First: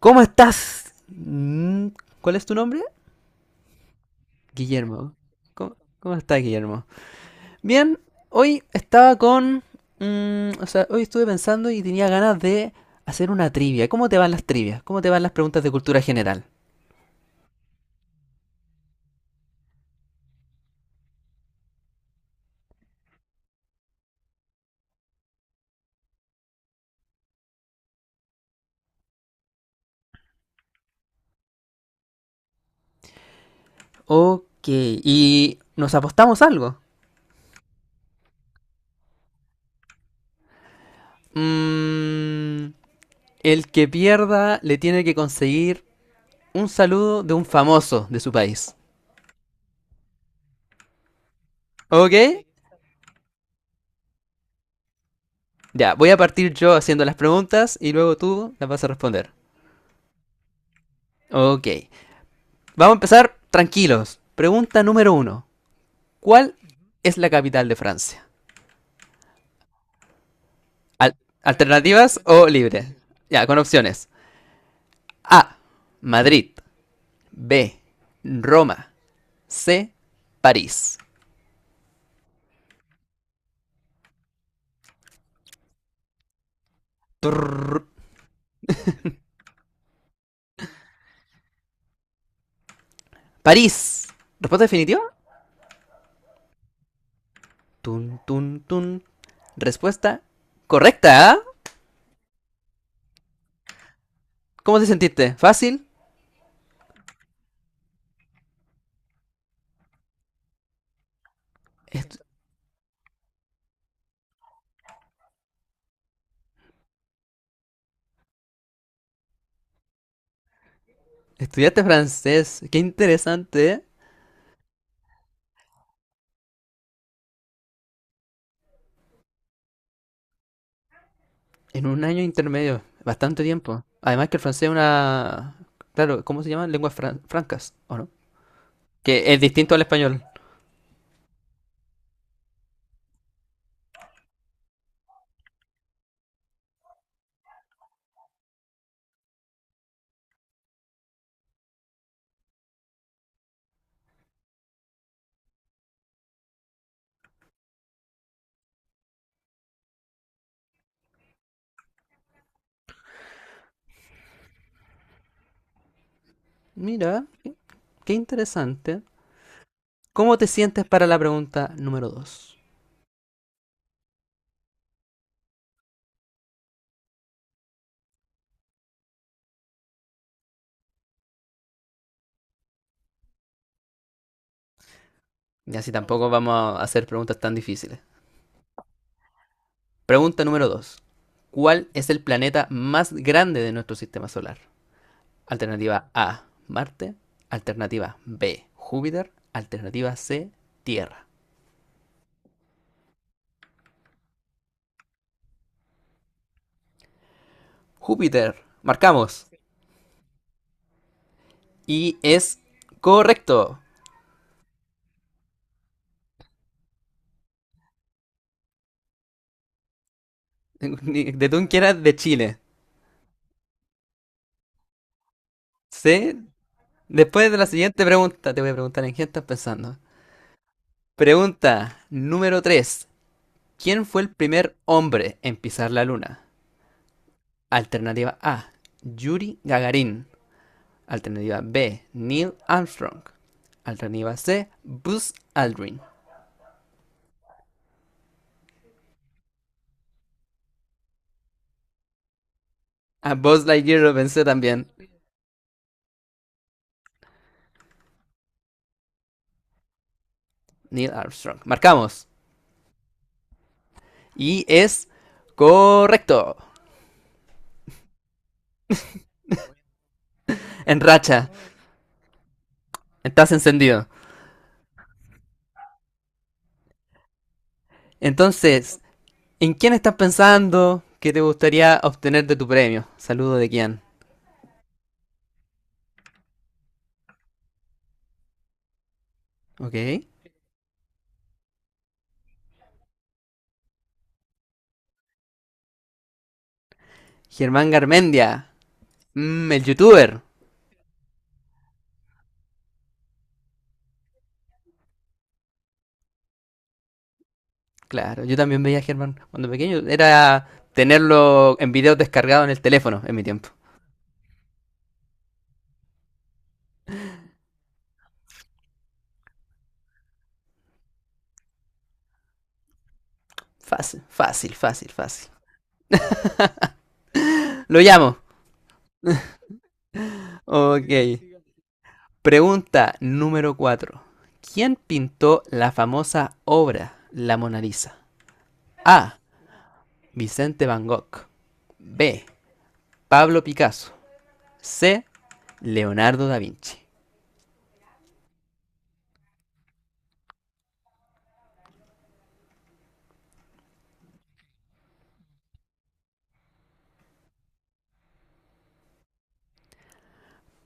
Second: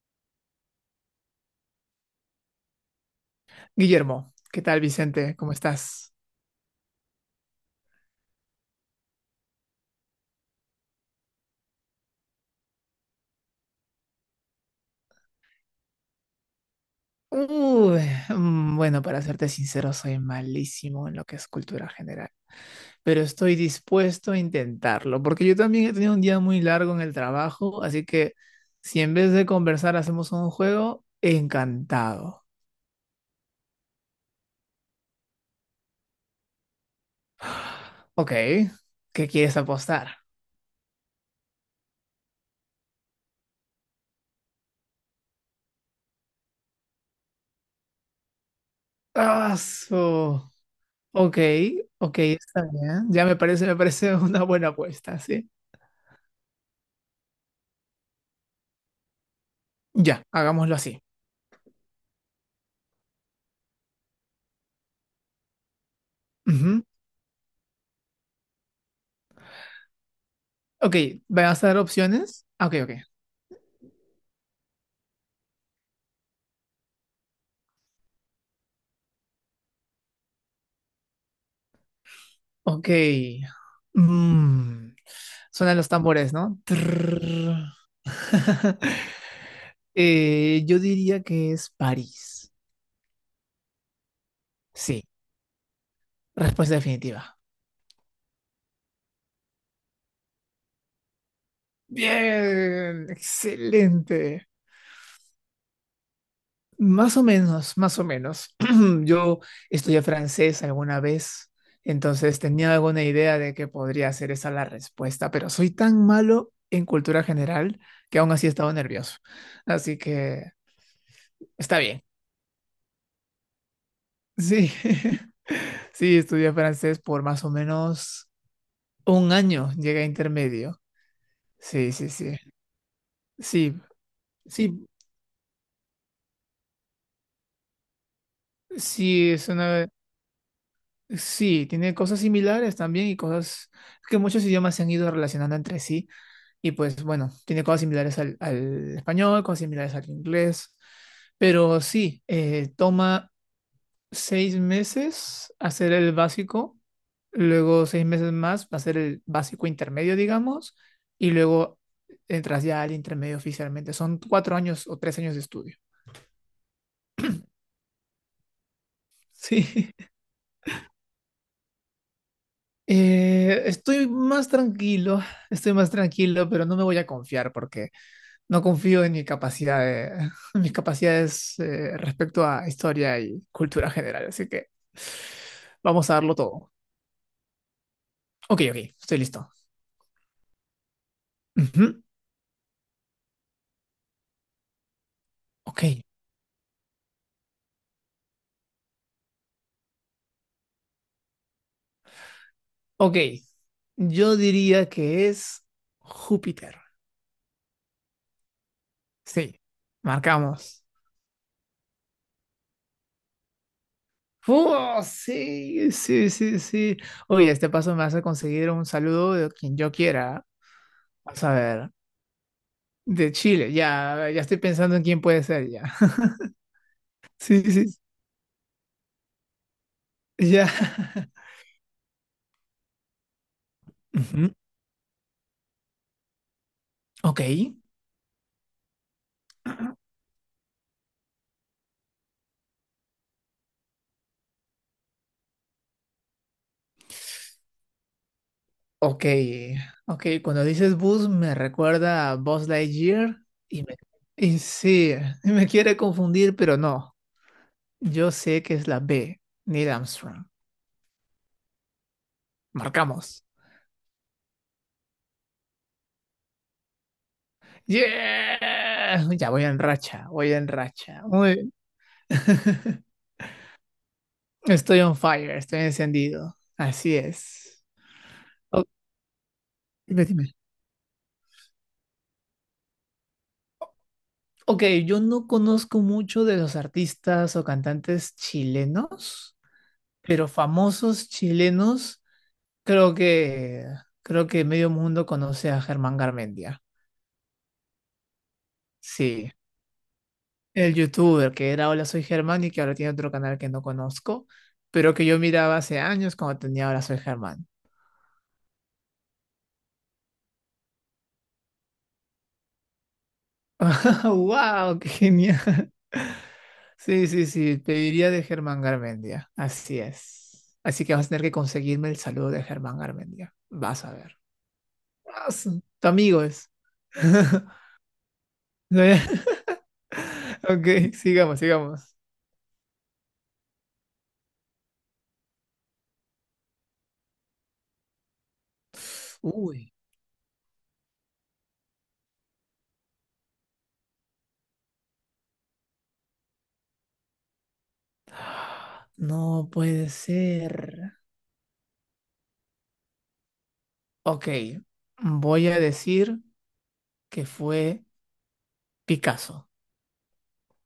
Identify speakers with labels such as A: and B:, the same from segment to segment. A: ¿Cómo estás? ¿Cuál es tu nombre?
B: Guillermo, ¿qué tal,
A: Guillermo.
B: Vicente? ¿Cómo
A: ¿Cómo
B: estás?
A: estás, Guillermo? Bien, hoy estaba con... o sea, hoy estuve pensando y tenía ganas de hacer una trivia. ¿Cómo te van las trivias? ¿Cómo te van las preguntas de cultura general?
B: Uy, bueno, para serte sincero, soy malísimo en lo que es cultura general, pero estoy dispuesto a intentarlo, porque yo también he tenido un día muy largo en el trabajo, así que si en vez de conversar hacemos un juego, encantado.
A: Ok, y nos apostamos algo.
B: Ok, ¿qué quieres apostar?
A: Mm, el que pierda le tiene que conseguir un saludo de un famoso de su país.
B: Ah, su- Ok,
A: ¿Ok?
B: ok, está bien. Ya me parece una buena apuesta, ¿sí?
A: Ya, voy a partir yo haciendo las preguntas y luego tú las vas a responder.
B: Ya, hagámoslo así.
A: Ok. Vamos a empezar tranquilos. Pregunta número uno. ¿Cuál es la capital de Francia?
B: Ok,
A: Al-
B: ¿me ¿vas a dar
A: ¿Alternativas
B: opciones?
A: o
B: Ah, ok, ok.
A: libre? Ya, con opciones. A. Madrid. B. Roma. C. París.
B: Ok. Mm, Suenan los tambores, ¿no? Trrr.
A: Turr.
B: Yo diría que es París.
A: París. ¿Respuesta definitiva?
B: Sí, respuesta definitiva.
A: Tun, tun, tun. Respuesta correcta. ¿Ah?
B: Bien, excelente.
A: ¿Cómo te sentiste? ¿Fácil?
B: Más o menos, más o menos. Yo estudié francés alguna vez,
A: Estu-
B: entonces tenía alguna idea de que podría ser esa la respuesta, pero soy tan malo en cultura general que aún así he estado nervioso. Así que está
A: Estudiaste
B: bien.
A: francés. Qué interesante. ¿Eh?
B: Sí, sí, estudié francés por más o menos un año, llegué a intermedio.
A: En
B: Sí,
A: un
B: sí,
A: año
B: sí.
A: intermedio, bastante
B: Sí,
A: tiempo. Además que el francés es
B: sí,
A: una... Claro, ¿cómo se llaman? Lenguas francas, ¿o no?
B: sí,
A: Que es
B: es
A: distinto al
B: una.
A: español.
B: Sí, tiene cosas similares también y cosas que muchos idiomas se han ido relacionando entre sí. Y pues bueno, tiene cosas similares al español, cosas similares al inglés. Pero sí, toma 6 meses hacer el básico, luego 6 meses más hacer el básico intermedio, digamos, y luego entras ya al intermedio oficialmente. Son cuatro años o 3 años de estudio.
A: Mira, qué interesante.
B: Sí.
A: ¿Cómo te sientes para la pregunta número dos?
B: Eh, estoy más tranquilo, estoy más tranquilo, pero no me voy a confiar porque no confío en mi capacidad en mis capacidades, respecto a historia y cultura general, así que
A: Y así
B: vamos a
A: tampoco
B: darlo
A: vamos
B: todo.
A: a hacer preguntas tan difíciles.
B: Ok, ok, estoy listo.
A: Pregunta número 2. ¿Cuál
B: Ujú.
A: es el planeta más grande de nuestro sistema solar?
B: Ok,
A: Alternativa A, Marte. Alternativa B, Júpiter. Alternativa C, Tierra.
B: ok. Yo diría que es Júpiter.
A: Júpiter. Marcamos.
B: Sí, marcamos.
A: Y es correcto.
B: ¡Oh, sí, sí, sí, sí! Oye, este paso me hace conseguir un saludo de quien yo quiera. Vamos
A: De
B: a
A: tú que
B: ver.
A: era de Chile.
B: De Chile, ya, ya estoy pensando en quién puede ser, ya.
A: ¿Sí? Después de
B: Sí,
A: la
B: sí,
A: siguiente pregunta, te voy a preguntar en qué estás pensando.
B: ya.
A: Pregunta número 3. ¿Quién fue el primer hombre en pisar la luna?
B: Ok,
A: Alternativa A. Yuri Gagarin. Alternativa B. Neil Armstrong. Alternativa C. Buzz Aldrin.
B: ok, ok. Cuando dices bus me recuerda a Buzz
A: A
B: Lightyear
A: Buzz
B: y me...
A: Lightyear lo pensé
B: Y
A: también.
B: sí, y me quiere confundir, pero no. Yo sé que es la B, Neil Armstrong.
A: Neil Armstrong. Marcamos.
B: Marcamos.
A: Y es correcto.
B: ¡Yeah! Ya voy en racha, voy en
A: En
B: racha.
A: racha.
B: Muy bien.
A: Estás encendido.
B: Estoy on fire, estoy encendido. Así es. O-
A: Entonces, ¿en quién estás
B: Dime, dime.
A: pensando que te gustaría obtener de tu premio? Saludo de quién.
B: Ok, yo no conozco mucho de los artistas o cantantes chilenos,
A: Ok.
B: pero famosos chilenos, Creo que, creo que medio mundo conoce a Germán Garmendia.
A: Germán Garmendia.
B: Sí,
A: El youtuber.
B: el youtuber que era Hola Soy Germán y que ahora tiene otro canal que no conozco, pero que yo miraba hace años cuando tenía Hola Soy Germán.
A: Claro, yo también veía a Germán cuando pequeño. Era tenerlo en video descargado en el teléfono en mi tiempo.
B: ¡Wow! ¡Qué genial! Sí, sí, sí, pediría de Germán Garmendia. Así es. Así que vas a tener que conseguirme el saludo de Germán Garmendia. Vas a
A: Fácil,
B: ver.
A: fácil, fácil, fácil.
B: Vas, Tu amigo es.
A: Lo llamo.
B: Ok,
A: Ok.
B: sigamos, sigamos.
A: Pregunta número 4. ¿Quién pintó la famosa obra La Mona Lisa? A.
B: Uy.
A: Vicente Van Gogh. B. Pablo Picasso. C. Leonardo da Vinci.
B: No puede ser. Ok, voy a decir que fue Picasso.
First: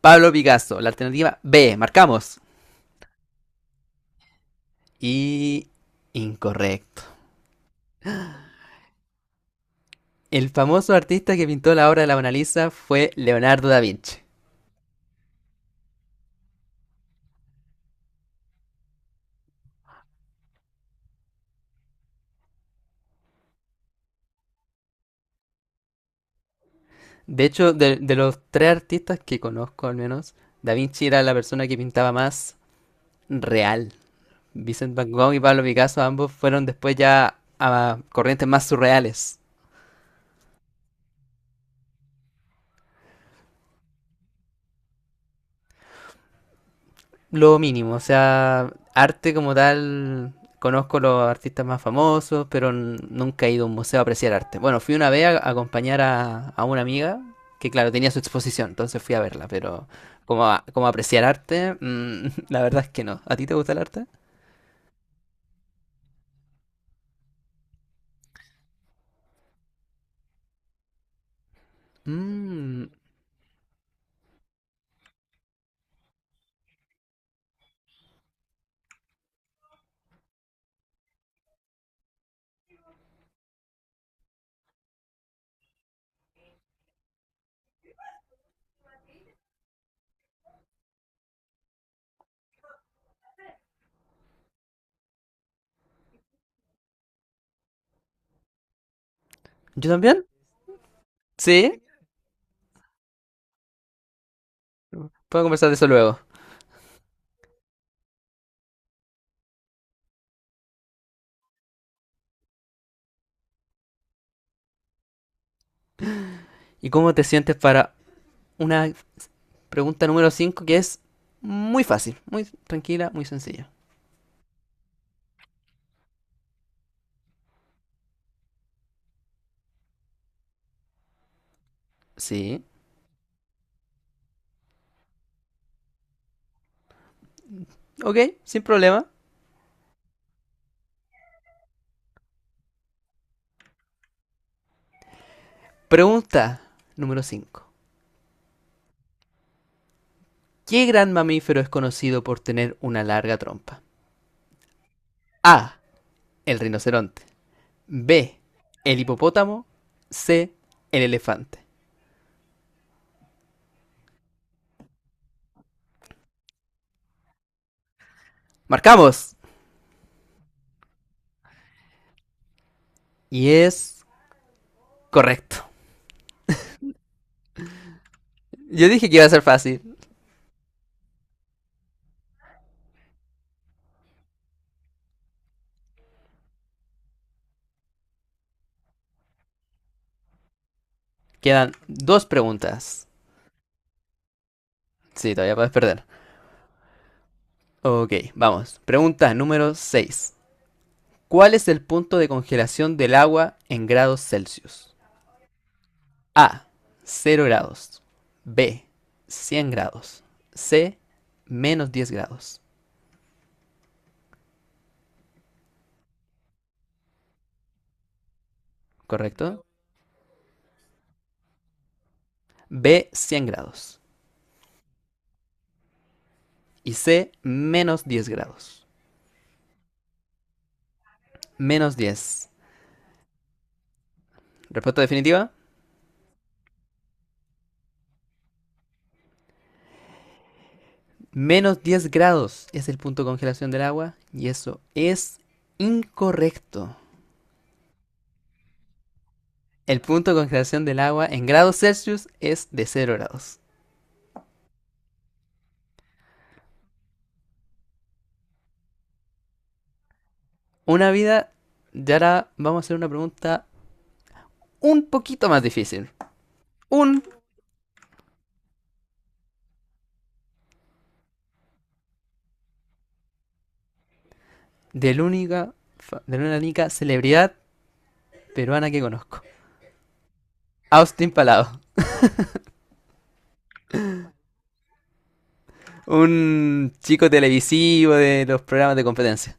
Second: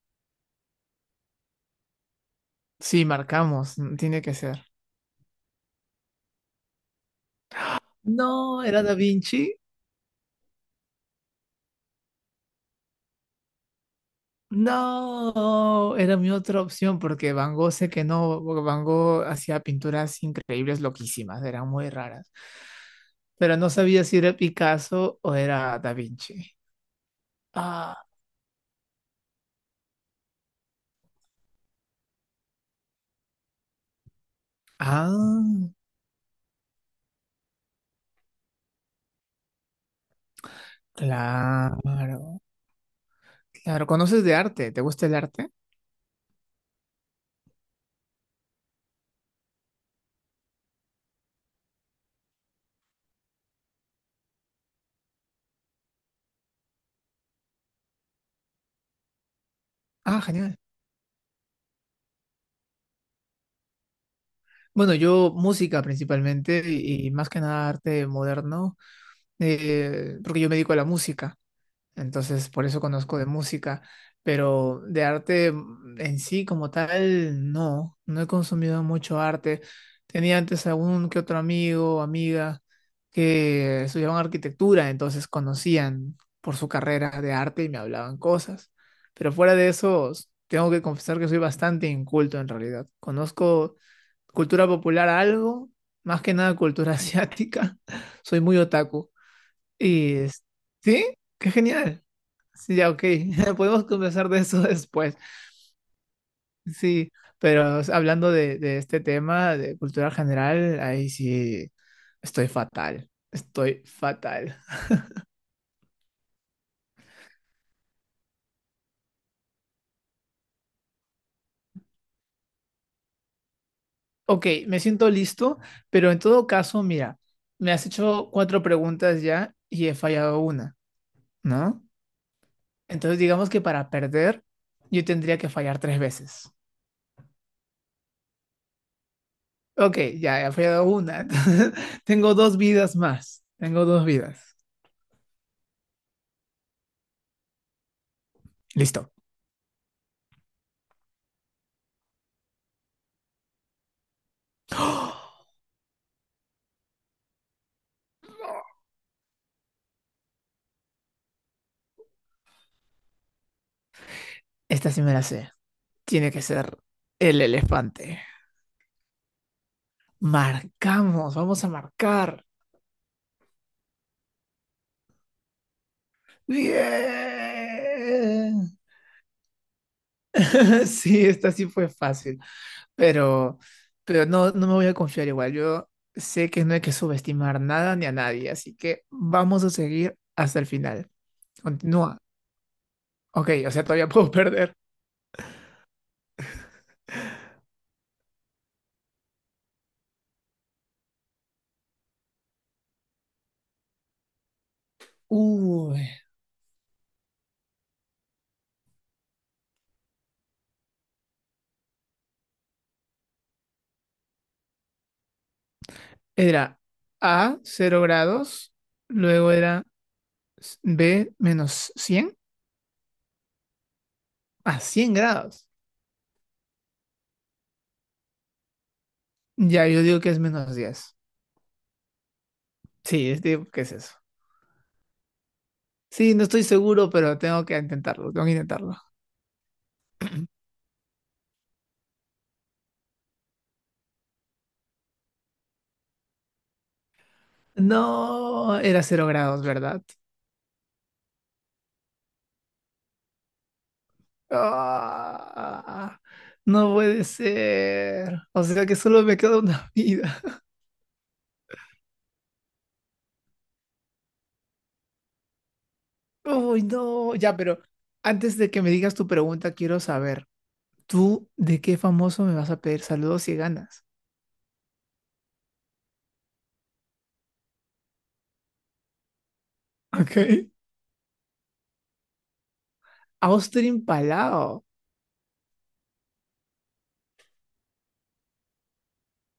A: Pablo Picasso, la alternativa B, marcamos.
B: Sí, marcamos, tiene que ser.
A: Y incorrecto.
B: No, era Da Vinci.
A: El famoso artista que pintó la obra de la Mona Lisa fue Leonardo da Vinci.
B: No, era mi otra opción porque Van Gogh sé que no, porque Van Gogh hacía pinturas increíbles, loquísimas, eran muy raras. Pero no sabía si era Picasso o era Da Vinci.
A: De hecho, de,
B: Ah,
A: de los tres artistas que conozco al menos, da Vinci era la persona que pintaba más real. Vincent Van Gogh y Pablo
B: ah,
A: Picasso ambos fueron después ya a corrientes más surreales.
B: claro, claro. ¿Conoces de arte? ¿Te gusta el arte?
A: Lo mínimo, o sea, arte como tal, conozco los artistas más famosos, pero nunca he ido a un museo a apreciar arte. Bueno, fui una vez a acompañar a una amiga que, claro, tenía su exposición, entonces fui a verla, pero
B: Ah,
A: como,
B: genial.
A: como apreciar arte, la verdad es que no. ¿A ti te gusta el arte?
B: Bueno, yo música principalmente y más que nada arte moderno, porque yo me dedico a la música, entonces por eso
A: Mm,
B: conozco de música, pero de arte en sí como tal, no, no he consumido mucho arte. Tenía antes algún que otro amigo, o amiga que estudiaban arquitectura, entonces conocían por su carrera de arte y me hablaban cosas, pero fuera de eso, tengo que confesar que soy bastante inculto en realidad. Conozco cultura popular algo, más que nada cultura asiática. Soy muy otaku.
A: ¿Yo
B: Y
A: también?
B: es- sí, qué
A: Sí,
B: genial. Sí, ya, ok. Podemos conversar de eso después.
A: puedo conversar de eso luego.
B: Sí, pero o sea, hablando de este tema de cultura general, ahí sí estoy fatal. Estoy fatal.
A: ¿Y cómo te sientes para una pregunta número 5 que es muy fácil, muy tranquila, muy sencilla?
B: Ok, me siento listo, pero en todo caso, mira, me has hecho cuatro preguntas ya y he fallado una, ¿no?
A: Sí,
B: Entonces digamos que para perder, yo tendría que fallar tres veces.
A: ok, sin problema.
B: Ok, ya he fallado una. Entonces, tengo dos vidas más. Tengo dos vidas.
A: Pregunta número 5.
B: Listo.
A: ¿Qué gran mamífero es conocido por tener una larga trompa?
B: ¡Oh!
A: A. El rinoceronte. B. El hipopótamo. C. El elefante.
B: Esta sí me la sé. Tiene que ser el elefante.
A: Marcamos.
B: Marcamos, vamos a marcar.
A: Y es correcto.
B: Bien.
A: Yo dije que iba a ser fácil.
B: Sí, esta sí fue fácil, pero, pero no, no me voy a confiar igual. Yo sé que no hay que subestimar nada ni a nadie, así que vamos a seguir hasta el final.
A: Quedan
B: Continúa.
A: dos preguntas.
B: Ok, o sea, todavía puedo perder.
A: Sí, todavía puedes perder. Ok, vamos. Pregunta número 6. ¿Cuál es el punto de congelación del agua en grados Celsius?
B: Uy.
A: A. Cero grados. B. 100 grados. C. -10 grados.
B: Era A, 0 grados, luego
A: ¿Correcto?
B: era B, menos 100
A: B. Cien grados.
B: a 100 grados.
A: Y C. -10 grados.
B: Ya, yo digo que es -10.
A: Menos diez.
B: Sí, digo, ¿qué es eso?
A: Respuesta definitiva.
B: Sí, no estoy seguro, pero tengo que intentarlo, tengo que intentarlo.
A: -10 grados es el punto de congelación del agua y eso es incorrecto.
B: No, era 0 grados,
A: El
B: ¿verdad?
A: punto de congelación del agua en grados Celsius es de cero grados.
B: Ah, no puede ser. O sea que solo me queda una vida.
A: Una vida, y ahora vamos a hacer una pregunta un poquito más difícil.
B: Uy,
A: Un
B: no, ya, pero antes de que me digas tu pregunta, quiero saber, ¿tú de qué famoso me vas a pedir saludos si ganas?
A: de la única, de la única, celebridad peruana que conozco.
B: Ok.
A: Austin Palado,
B: Austin Palao.
A: un chico televisivo de los programas de competencia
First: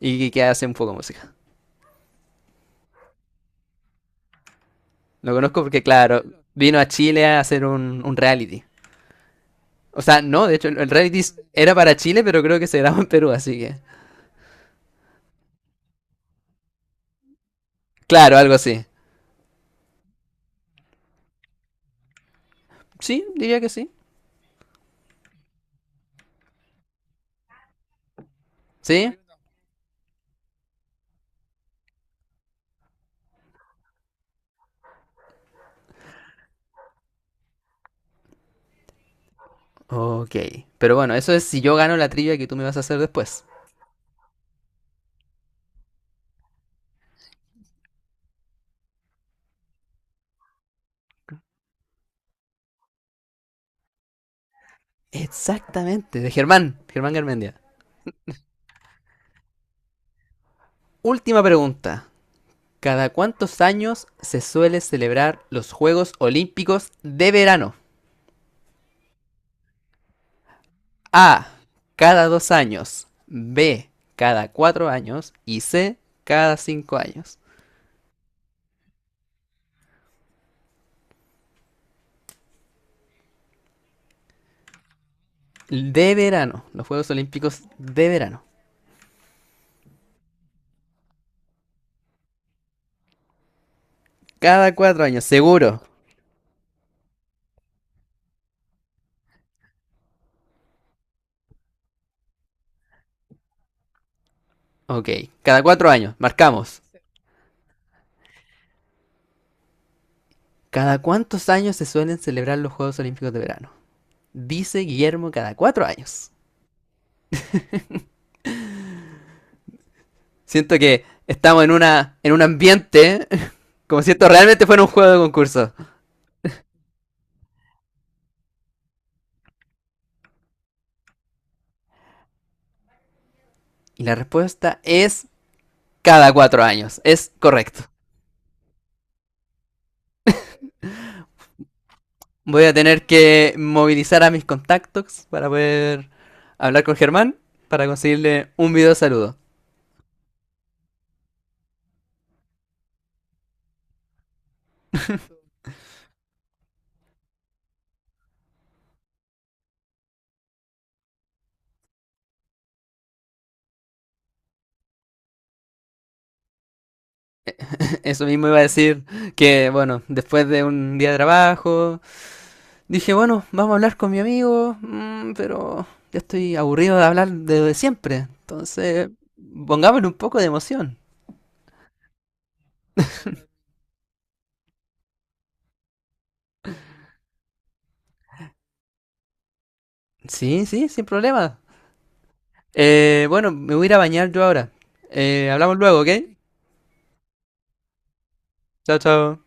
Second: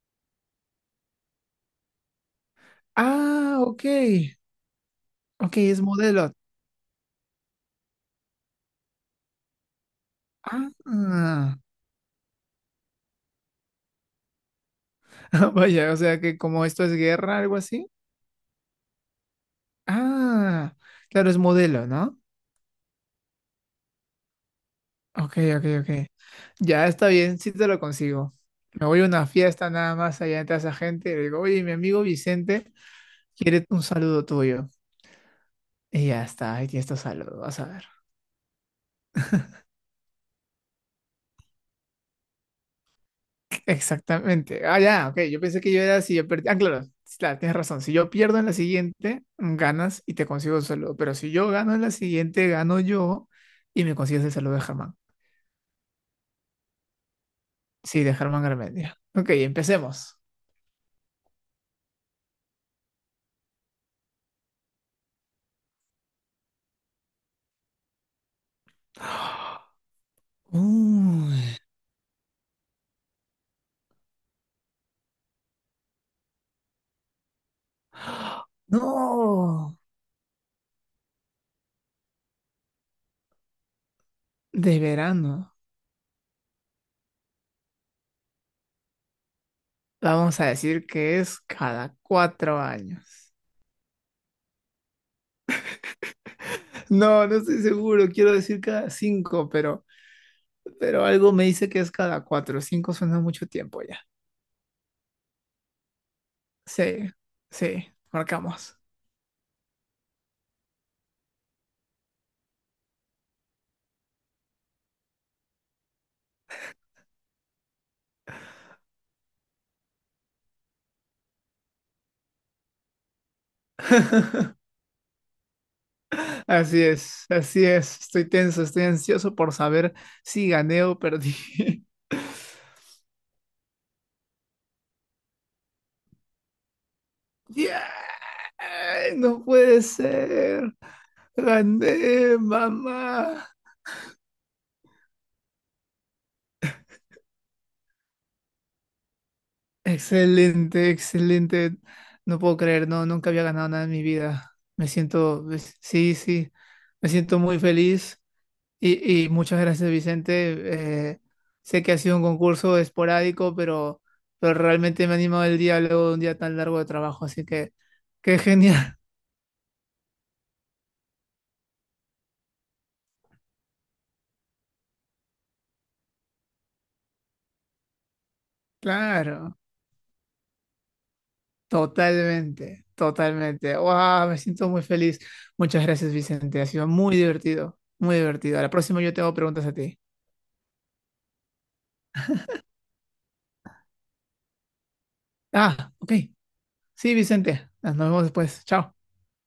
A: y que hace un poco de música.
B: Ah, ok.
A: Lo
B: Ok,
A: conozco
B: es
A: porque, claro,
B: modelo.
A: vino a Chile a hacer un reality. O sea, no, de hecho, el reality
B: Ah,
A: era para Chile, pero creo que se grabó en Perú, así que...
B: vaya, o sea que como esto es guerra, algo así.
A: Claro, algo así.
B: Ah, claro, es modelo, ¿no?
A: Sí, diría que sí.
B: Ok, ok, ok. Ya está bien, sí te lo consigo. Me voy a
A: ¿Sí?
B: una fiesta nada más allá entre esa gente y le digo, oye, mi amigo Vicente quiere un saludo tuyo. Y ya está, aquí está tu saludo, vas a ver.
A: Ok. Pero bueno, eso es si yo gano la trivia que tú me vas a hacer después.
B: Exactamente. Ah, ya, ok. Yo pensé que yo era si yo perdí. Ah, claro, sí, claro, tienes razón. Si yo pierdo en la siguiente, ganas y te consigo el saludo. Pero si yo gano en la siguiente, gano yo y me consigues el saludo de Germán.
A: Exactamente, de Germán, Germán Garmendia.
B: Sí, de Germán Garmendia. Ok, empecemos.
A: Última pregunta. ¿Cada cuántos años se suele celebrar los Juegos Olímpicos de verano? A.
B: Uy,
A: Cada dos años. B. Cada cuatro años. Y C. Cada cinco años.
B: no, de verano.
A: De verano. Los Juegos Olímpicos de verano.
B: La vamos a decir que es cada 4 años.
A: Cada cuatro años, seguro.
B: No, no estoy seguro. Quiero decir cada cinco, pero algo me dice que es cada cuatro. Cinco suena mucho tiempo.
A: Ok. Cada cuatro años. Marcamos.
B: Sí, sí, marcamos.
A: ¿Cada cuántos años se suelen celebrar los Juegos Olímpicos de verano? Dice Guillermo cada cuatro años. Siento que estamos en una en un ambiente como si esto realmente fuera un juego de concurso.
B: Así es, así es. Estoy tenso, estoy ansioso por saber si gané o perdí.
A: Y la respuesta es cada cuatro años. Es correcto.
B: ¡Yeah! No puede ser. Gané,
A: Voy a tener
B: mamá.
A: que movilizar a mis contactos para poder hablar con Germán para conseguirle un video saludo.
B: Excelente, excelente. No puedo creer, no, nunca había ganado nada en mi vida. Me siento, sí, sí, me siento muy feliz. Y muchas gracias, Vicente. Sé que ha sido un concurso esporádico, pero realmente me ha animado el día luego de un día tan largo de trabajo, así que
A: Eso
B: qué
A: mismo iba a
B: genial.
A: decir que, bueno, después de un día de trabajo, dije, bueno, vamos a hablar con mi amigo, pero ya estoy aburrido de hablar de, siempre. Entonces,
B: Claro,
A: pongámosle un poco de emoción.
B: totalmente, totalmente. ¡Wow! Me siento muy feliz. Muchas gracias, Vicente. Ha sido muy divertido, muy divertido. A la próxima yo te hago preguntas a ti.
A: Sí, sí, sin problema. Bueno, me voy a ir a bañar yo ahora. Hablamos
B: Ah,
A: luego, ¿ok?
B: ok. Sí, Vicente. Nos vemos después. Chao.
A: Chao, chao.